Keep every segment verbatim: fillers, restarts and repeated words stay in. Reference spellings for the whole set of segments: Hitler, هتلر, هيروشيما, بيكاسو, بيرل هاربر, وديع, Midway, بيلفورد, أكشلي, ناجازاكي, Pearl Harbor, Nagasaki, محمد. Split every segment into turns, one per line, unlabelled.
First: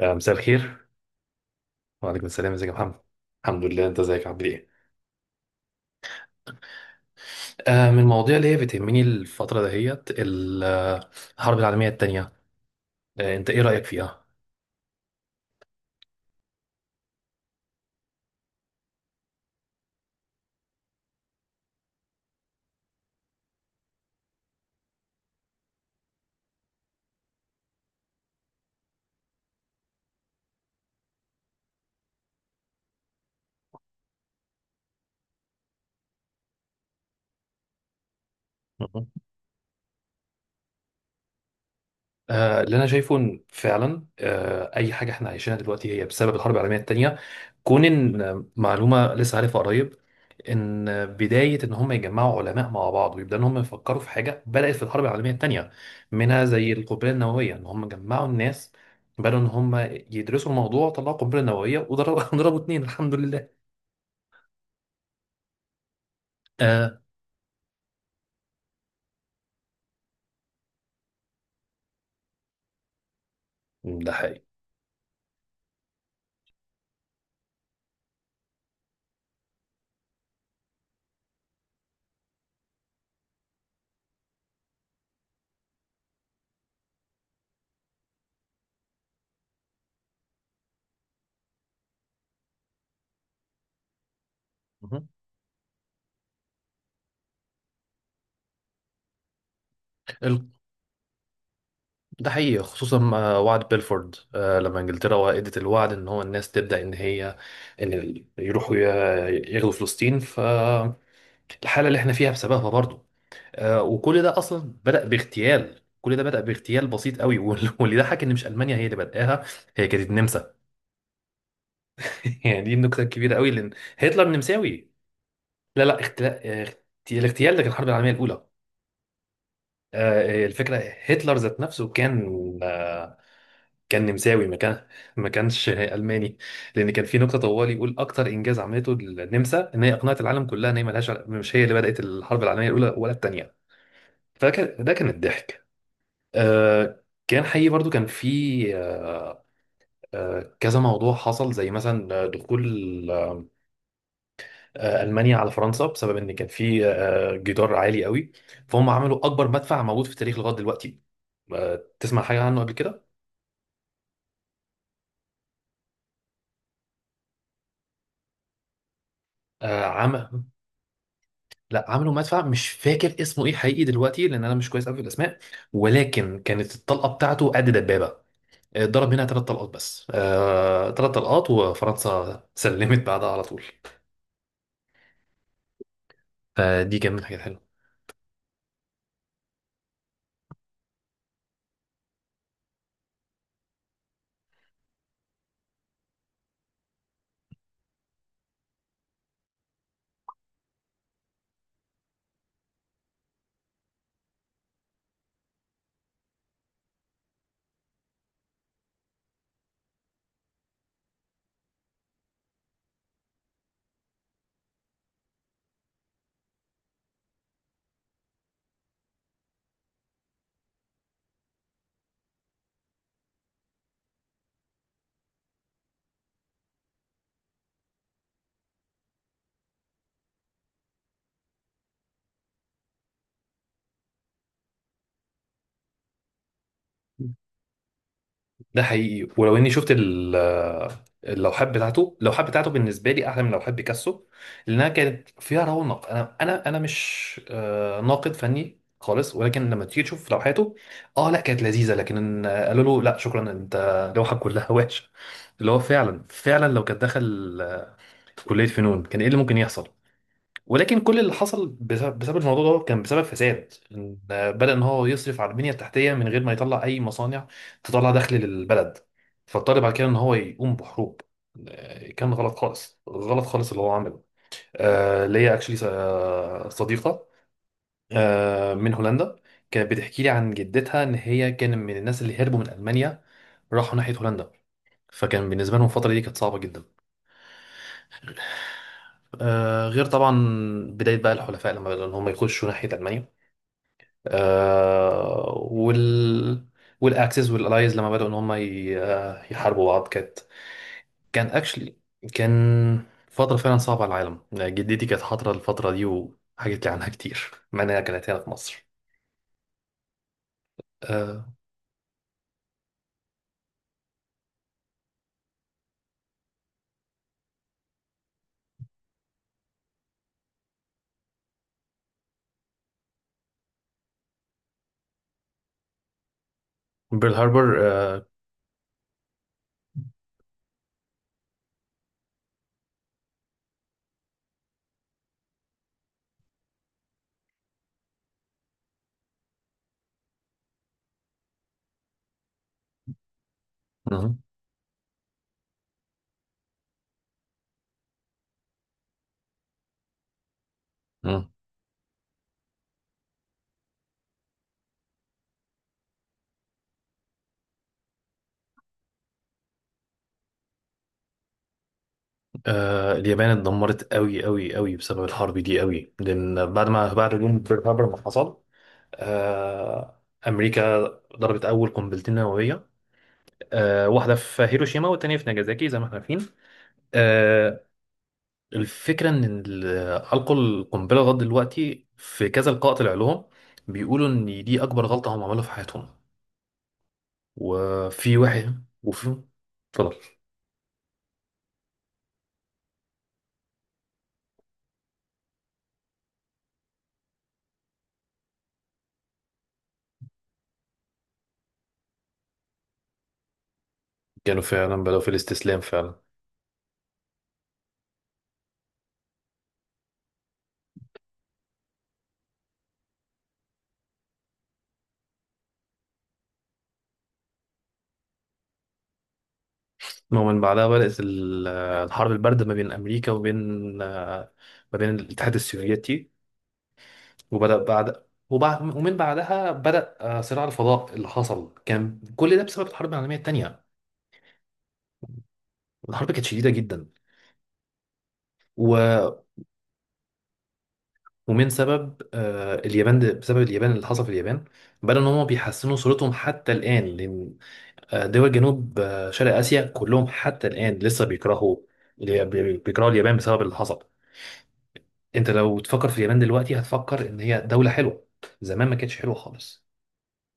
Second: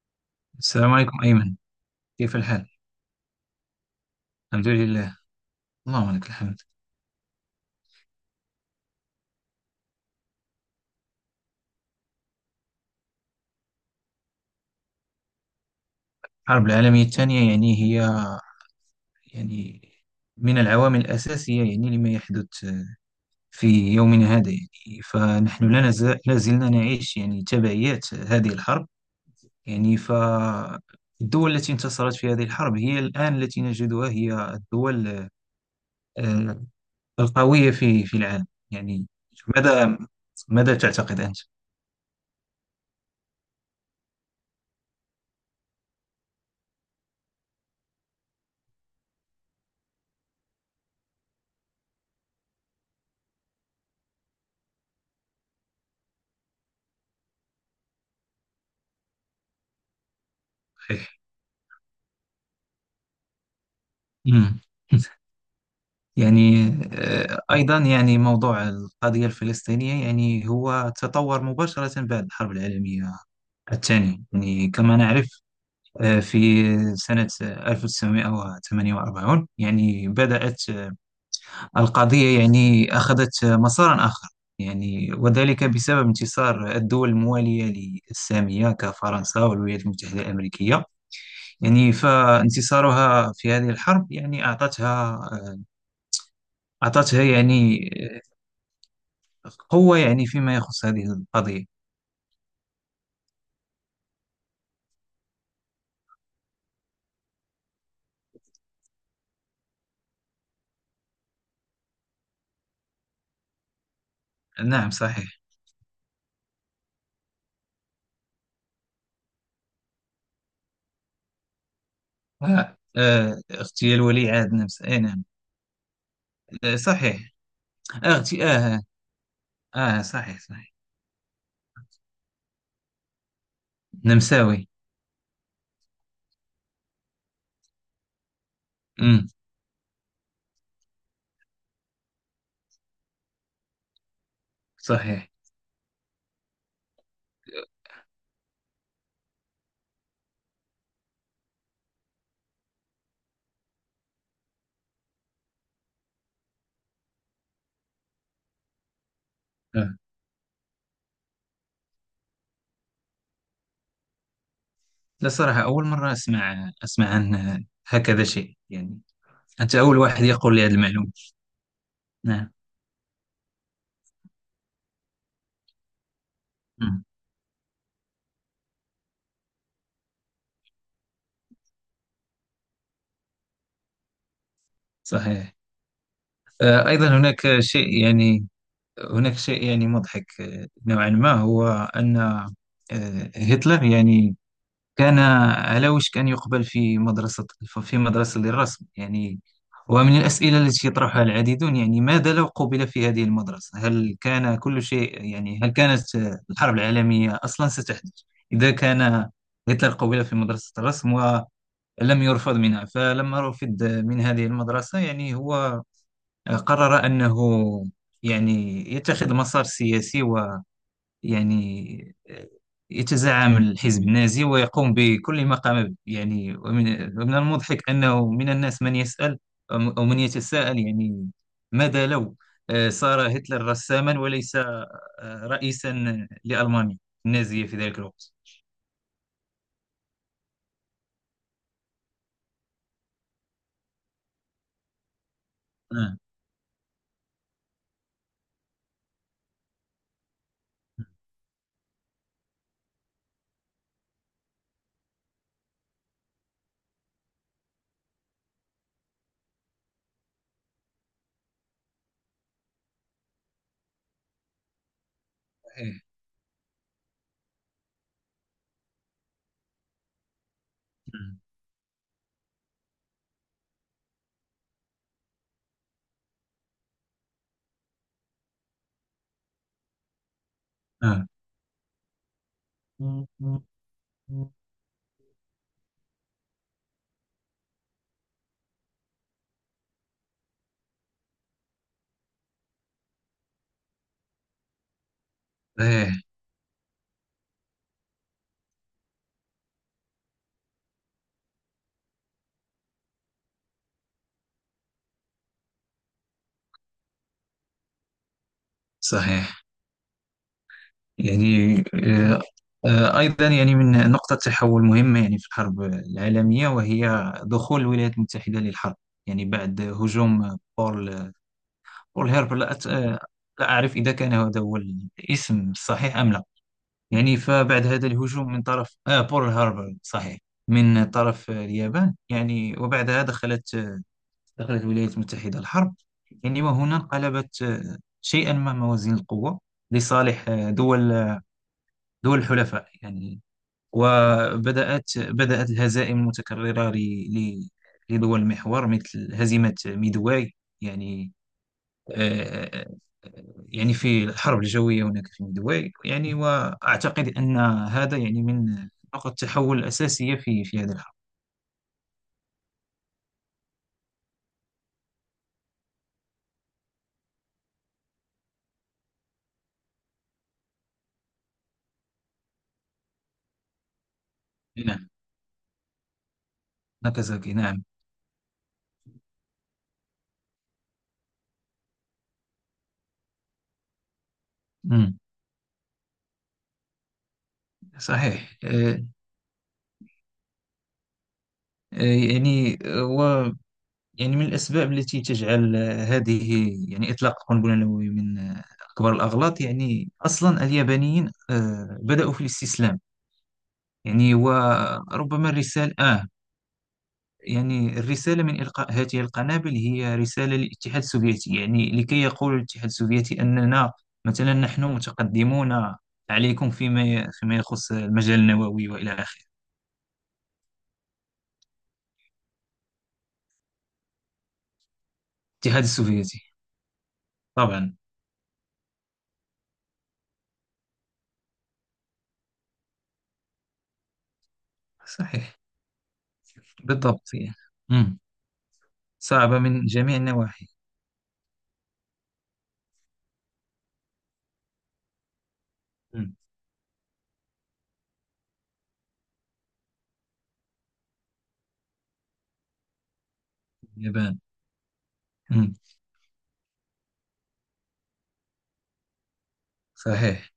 آه، مساء الخير.
السلام عليكم أيمن.
وعليكم
كيف
السلام،
الحال؟
ازيك يا محمد؟ الحمد لله، انت ازيك عامل
الحمد
ايه؟
لله. اللهم لك الحمد.
آه، من المواضيع اللي هي بتهمني الفترة دهيت ال- آه، الحرب العالمية التانية. آه، انت ايه رأيك فيها؟
الحرب العالمية الثانية يعني هي، يعني، من العوامل الأساسية يعني لما يحدث في يومنا هذا. يعني فنحن لا نزال لا زلنا نعيش يعني تبعيات هذه الحرب. يعني فالدول التي انتصرت في هذه الحرب هي الآن التي نجدها هي الدول آه، القوية في في العالم يعني. ماذا ماذا تعتقد أنت؟
آه، اللي انا شايفه إن فعلا آه، اي حاجه احنا عايشينها دلوقتي هي بسبب الحرب العالميه الثانيه. كون ان آه، معلومه لسه عارفها قريب، ان آه، بدايه ان هم يجمعوا علماء مع بعض ويبداوا ان هم يفكروا في حاجه بدات في الحرب العالميه الثانيه، منها زي القنبله النوويه، ان هم جمعوا الناس، بدأوا ان هم يدرسوا الموضوع وطلعوا
صحيح.
قنبله نوويه وضربوا ضربوا اتنين، الحمد لله.
مم. يعني
آه.
آه، أيضا يعني موضوع القضية الفلسطينية يعني هو تطور مباشرة بعد الحرب العالمية
ده
الثانية
حقيقي.
يعني كما نعرف. آه، في سنة ألف وتسعمئة وثمانية وأربعين يعني بدأت آه، القضية يعني أخذت آه، مسارا آخر، يعني وذلك بسبب انتصار الدول الموالية للسامية كفرنسا والولايات المتحدة الأمريكية. يعني فانتصارها في هذه الحرب يعني
مهم.
أعطتها آه، أعطتها يعني آه، قوة يعني فيما يخص هذه القضية.
ده حقيقي خصوصا مع وعد بيلفورد، آه، لما انجلترا وقعت الوعد ان هو الناس تبدا ان هي ان ال- يروحوا ي- يغزوا فلسطين، فالحاله اللي احنا فيها بسببها برضو. آه، وكل ده اصلا
نعم
بدا
صحيح.
باغتيال، كل ده بدا باغتيال بسيط قوي وال- واللي ضحك ان مش المانيا هي اللي بداها، هي كانت النمسا. يعني دي
آه.
النكته الكبيره
آه.
قوي، لان
اغتيال
هتلر
ولي عهد نمس
نمساوي.
آه نعم.
لا، لا، اغتلا-
آه
اغت-
صحيح.
الاغتيال ده كان الحرب العالميه
اغتي
الاولى.
آه. آه آه، صحيح
آه،
صحيح.
الفكره هتلر ذات نفسه كان، آه، كان نمساوي ما
نمساوي.
كان، ما كانش الماني. لان كان في نكته طوال يقول اكتر انجاز عملته
امم.
النمسا ان هي اقنعت العالم كلها ان هي ملهاش عل- مش هي اللي بدات الحرب العالميه الاولى ولا الثانيه. فكان ده كان
صحيح.
الضحك. آه كان حقيقي برضو، كان في آه آه كذا موضوع حصل، زي مثلا آه، دخول آه آه، المانيا على فرنسا، بسبب ان كان في آه آه، جدار عالي قوي. فهم عملوا اكبر مدفع
آه.
موجود في التاريخ لغايه دلوقتي. آه تسمع حاجه عنه قبل كده؟
لا صراحة أول مرة أسمع أسمع عن آه، هكذا شيء يعني. أنت
آه
أول واحد
عام.
يقول لي هذه المعلومة.
لا، عملوا مدفع
نعم.
مش فاكر اسمه ايه حقيقي دلوقتي، لان انا مش كويس قوي في الاسماء. ولكن كانت
مم.
الطلقه بتاعته قد دبابه. آه، ضرب منها ثلاث طلقات بس، آه، ثلاث طلقات وفرنسا سلمت بعدها على طول.
صحيح. آه،
فدي
أيضا
كانت من الحاجات
هناك
الحلوه.
شيء يعني هناك شيء يعني مضحك آه، نوعا ما. هو أن آه، هتلر يعني كان علاوش كان يقبل في مدرسة في مدرسة للرسم يعني. ومن الأسئلة التي يطرحها العديدون يعني: ماذا لو قبل في هذه المدرسة، هل كان كل شيء يعني، هل كانت الحرب العالمية أصلا ستحدث إذا كان هتلر قبل في مدرسة الرسم ولم يرفض منها؟ فلما رفض من هذه المدرسة يعني هو قرر أنه يعني يتخذ مسار سياسي، يعني يتزعم الحزب النازي ويقوم بكل ما قام به يعني. ومن ومن المضحك أنه من الناس من يسأل، أم- أو من يتساءل يعني: ماذا لو آه، صار هتلر رساما وليس آه، رئيسا لألمانيا النازية في ذلك الوقت؟
ده حقيقي، ولو اني شفت ال- اللوحات بتاعته اللوحات بتاعته بالنسبه لي احلى من لوحات بيكاسو، لانها كانت فيها رونق.
آه.
انا انا انا مش آه، ناقد فني خالص، ولكن لما تيجي تشوف لوحاته، اه لا كانت لذيذه، لكن آه، قالوا له لا شكرا، انت لوحك كلها وحشه. اللي هو فعلا فعلا لو كان دخل، آه، كليه فنون، كان ايه اللي ممكن يحصل؟ ولكن كل اللي حصل بسبب بسبب الموضوع ده كان بسبب فساد، إن بدأ ان هو يصرف على البنية التحتية من غير ما يطلع اي مصانع تطلع دخل للبلد، فاضطر بعد كده ان هو يقوم بحروب. آه، كان غلط خالص، غلط خالص اللي هو عمله. آه، ليا اكشلي صديقة آه، من هولندا، كانت بتحكي لي عن جدتها ان
آه.
هي كان من الناس اللي هربوا من ألمانيا،
آه.
راحوا ناحية هولندا. فكان بالنسبة لهم الفترة دي كانت صعبة جدا. آه، غير طبعا بداية بقى الحلفاء لما بدأوا إن هم يخشوا ناحية ألمانيا. آه،
آه.
وال والأكسس والألايز لما بدأوا إن هم ي- آه، يحاربوا بعض. كانت كان أكشلي كان فترة فعلا صعبة على العالم، يعني جدتي كانت حاضرة الفترة دي وحكت لي عنها كتير، مع إنها كانت هنا في مصر.
صحيح.
آه،
يعني آه، آه، أيضا يعني من نقطة تحول مهمة يعني في الحرب العالمية، وهي دخول الولايات المتحدة للحرب، يعني بعد هجوم بول بول هيربر، لا, أت... آه، لا أعرف إذا كان هذا هو الاسم الصحيح أم لا.
بيرل
يعني
هاربر.
فبعد هذا
آه،
الهجوم من طرف آه بول هاربر، صحيح، من طرف آه، اليابان، يعني وبعدها دخلت آه، دخلت الولايات المتحدة الحرب. يعني وهنا انقلبت آه، شيئا ما موازين القوة لصالح آه، دول دول الحلفاء يعني.
مهم.
وبدأت بدأت الهزائم المتكررة ل- ل- لدول المحور، مثل هزيمة ميدواي يعني.
مهم.
آه، آه، يعني في الحرب الجوية هناك في ميدواي يعني، وأعتقد أن هذا يعني من نقط التحول الأساسية في في هذه الحرب.
آه، اليابان اتدمرت قوي قوي قوي بسبب الحرب دي قوي، لأن بعد ما بعد هجوم بيرل هاربر ما حصل، آه، أمريكا ضربت أول قنبلتين نووية، آه، واحدة في هيروشيما
نعم،
والتانية في ناجازاكي، زي ما احنا عارفين.
ناكازاكي نعم.
آه، الفكرة إن ال- ألقوا القنبلة. لغاية دلوقتي في كذا لقاء طلع لهم بيقولوا إن دي أكبر
مم.
غلطة هم عملوها في حياتهم. وفي
صحيح.
واحد
آه،
وفي اتفضل.
آه، يعني. يعني من الأسباب التي تجعل آه، هذه، يعني إطلاق القنبلة النووية من آه، أكبر الأغلاط، يعني أصلا اليابانيين آه، بدأوا في الاستسلام، يعني
كانوا فعلا بدأوا في
وربما
الاستسلام
الرسالة
فعلا.
آه، يعني الرسالة من إلقاء هذه القنابل هي رسالة للاتحاد السوفيتي، يعني لكي يقول الاتحاد السوفيتي أننا مثلا نحن متقدمون عليكم فيما فيما يخص المجال النووي وإلى آخره.
المهم، من بعدها بدأت ال- الحرب الباردة ما بين أمريكا وبين، آه، ما بين الاتحاد
الاتحاد
السوفيتي.
السوفيتي.
وبدأ
طبعا.
بعد وبعد ومن بعدها بدأ آه، صراع الفضاء اللي حصل، كان كل ده بسبب الحرب العالمية التانية.
صحيح.
الحرب كانت شديدة جدا.
بالضبط يعني. مم.
و...
صعبة من جميع النواحي.
ومن سبب آه، اليابان، ده بسبب اليابان اللي حصل في اليابان، بدأوا إن هم بيحسنوا صورتهم
مم.
حتى الآن، لأن آه، دول جنوب آه، شرق آسيا كلهم حتى الآن لسه بيكرهوا، بي- بي- بيكرهوا اليابان بسبب اللي حصل.
اليابان.
أنت
مم.
لو تفكر في اليابان دلوقتي هتفكر إن هي دولة حلوة، زمان ما كانتش حلوة خالص.
صحيح.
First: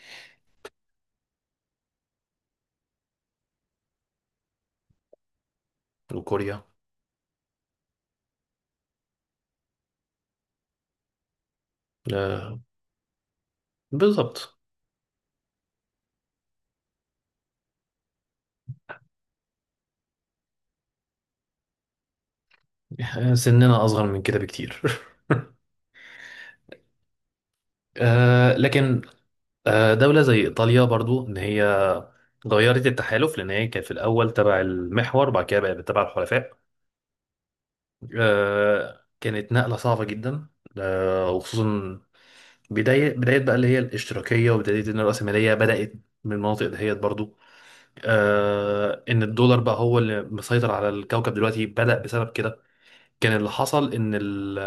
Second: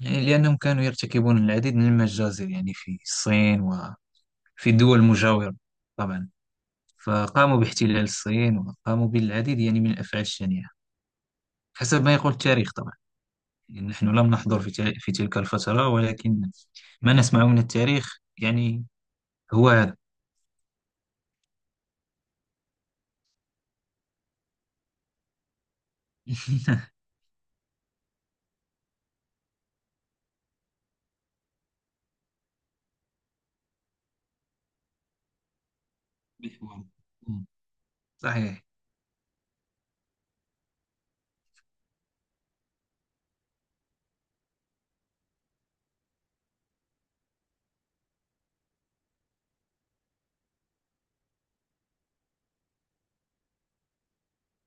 يعني لأنهم كانوا يرتكبون العديد من المجازر يعني في الصين وفي الدول المجاورة. طبعا.
وكوريا.
فقاموا باحتلال الصين وقاموا بالعديد يعني من الأفعال الشنيعة، حسب ما يقول التاريخ طبعا، يعني نحن لم
بالظبط.
نحضر في تل- في تلك الفترة، ولكن ما نسمعه من التاريخ يعني هو هذا.
آه، سننا أصغر من كده بكتير آه لكن آه دولة زي إيطاليا برضو، إن هي غيرت التحالف، لأن هي كانت في الأول تبع المحور بعد كده بقت تبع الحلفاء.
محور. مم. صحيح
آه كانت نقلة صعبة جدا. آه وخصوصا بداية بداية بقى اللي هي الاشتراكية، وبداية إن الرأسمالية بدأت من المناطق دهيت برضو. آه إن الدولار بقى هو اللي مسيطر على الكوكب دلوقتي بدأ بسبب كده. كان اللي حصل إن ال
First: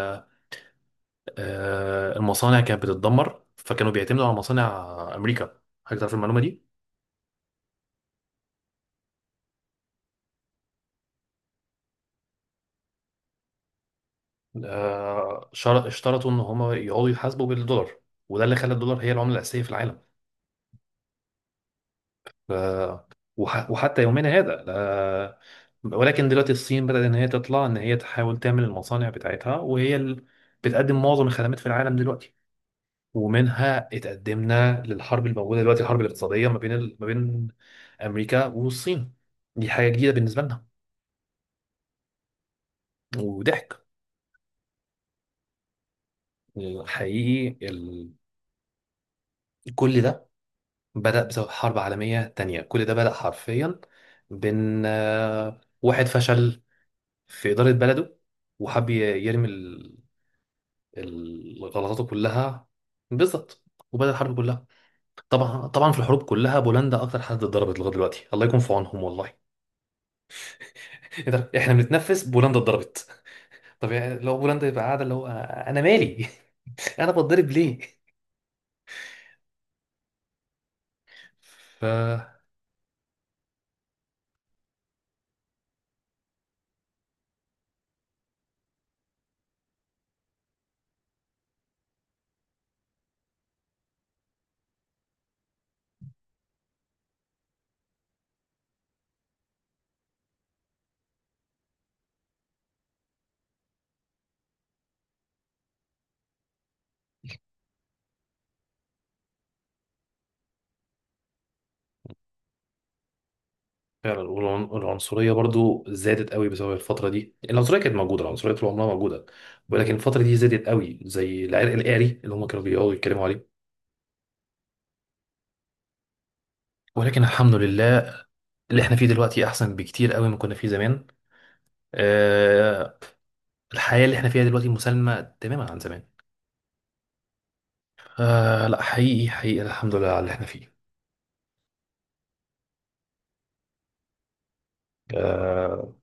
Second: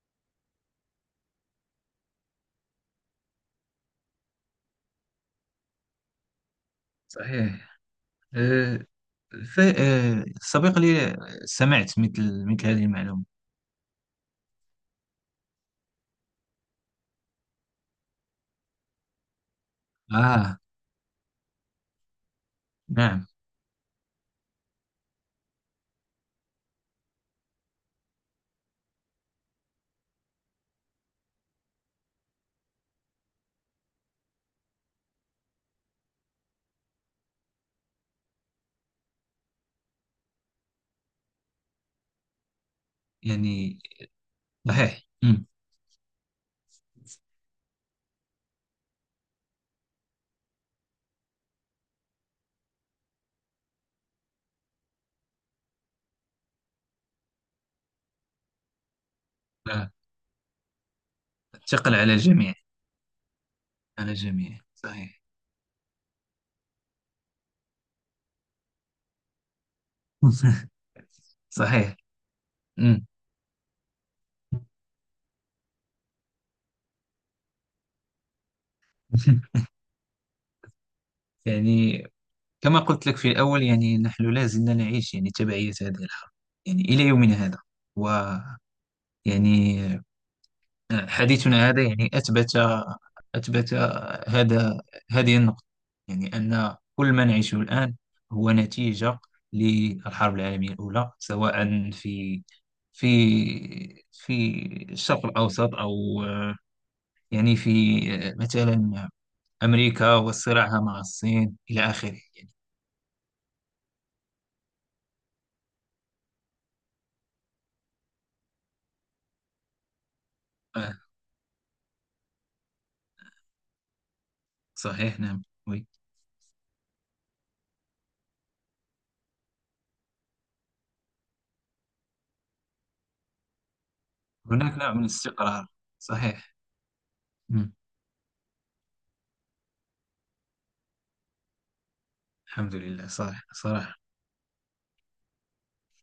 آه، المصانع كانت بتتدمر، فكانوا بيعتمدوا على مصانع امريكا. حضرتك تعرف المعلومه دي؟
صحيح. أه ف- أه سبق لي، سمعت مثل مثل هذه المعلومة.
آه، شر- اشترطوا ان هم يقعدوا يحاسبوا بالدولار، وده اللي خلى الدولار هي العمله الاساسيه في العالم.
آه
آه،
نعم.
وح- وحتى يومنا هذا. آه، ولكن دلوقتي الصين بدأت ان هي تطلع، ان هي تحاول تعمل المصانع بتاعتها، وهي اللي بتقدم معظم الخدمات في العالم دلوقتي. ومنها اتقدمنا للحرب الموجوده دلوقتي، الحرب الاقتصاديه ما بين ال- ما بين امريكا والصين. دي حاجه جديده بالنسبه لنا،
يعني
وضحك.
صحيح. أمم.
حقيقي ال... كل ده بدأ بسبب حرب عالمية تانية، كل ده بدأ حرفيا بين آه، واحد فشل في إدارة بلده، وحب ي- يرمي
آه.
ال...
ثقل
الغلطاته
على الجميع.
كلها. بالظبط، وبدأ
على
الحرب
الجميع
كلها.
صحيح.
طبعا طبعا، في الحروب كلها بولندا أكتر حد اتضربت لغاية دلوقتي، الله يكون في عونهم والله. إيه ده؟ إحنا
صحيح.
بنتنفس بولندا
أمم.
اتضربت؟ طب يعني لو بولندا يبقى قاعدة اللي هو، آه، أنا مالي. أنا بتضرب ليه؟
يعني كما قلت لك في الأول، يعني نحن لا زلنا نعيش يعني تبعية هذه الحرب يعني إلى يومنا هذا. ويعني حديثنا هذا يعني أثبت أثبت هذا، هذه النقطة. يعني أن كل ما نعيشه الآن هو نتيجة للحرب العالمية الأولى، سواء في في في الشرق الأوسط، أو يعني في مثلا أمريكا وصراعها مع الصين إلى آخره يعني.
فعلا. والعن- والعنصرية برضو زادت قوي بسبب الفترة دي. العنصرية كانت موجودة، العنصرية طول عمرها موجودة. ولكن الفترة دي زادت
آه،
قوي، زي العرق القاري اللي هم كانوا بيقعدوا يتكلموا عليه.
صحيح نعم وي.
ولكن الحمد لله، اللي احنا فيه دلوقتي أحسن بكتير قوي ما كنا فيه زمان. أه. الحياة اللي احنا فيها دلوقتي
هناك نوع من
مسالمة
الاستقرار.
تماما عن زمان.
صحيح. مم.
أه، لا حقيقي حقيقي، الحمد لله على اللي احنا فيه.
الحمد لله صحيح صراحة
أه.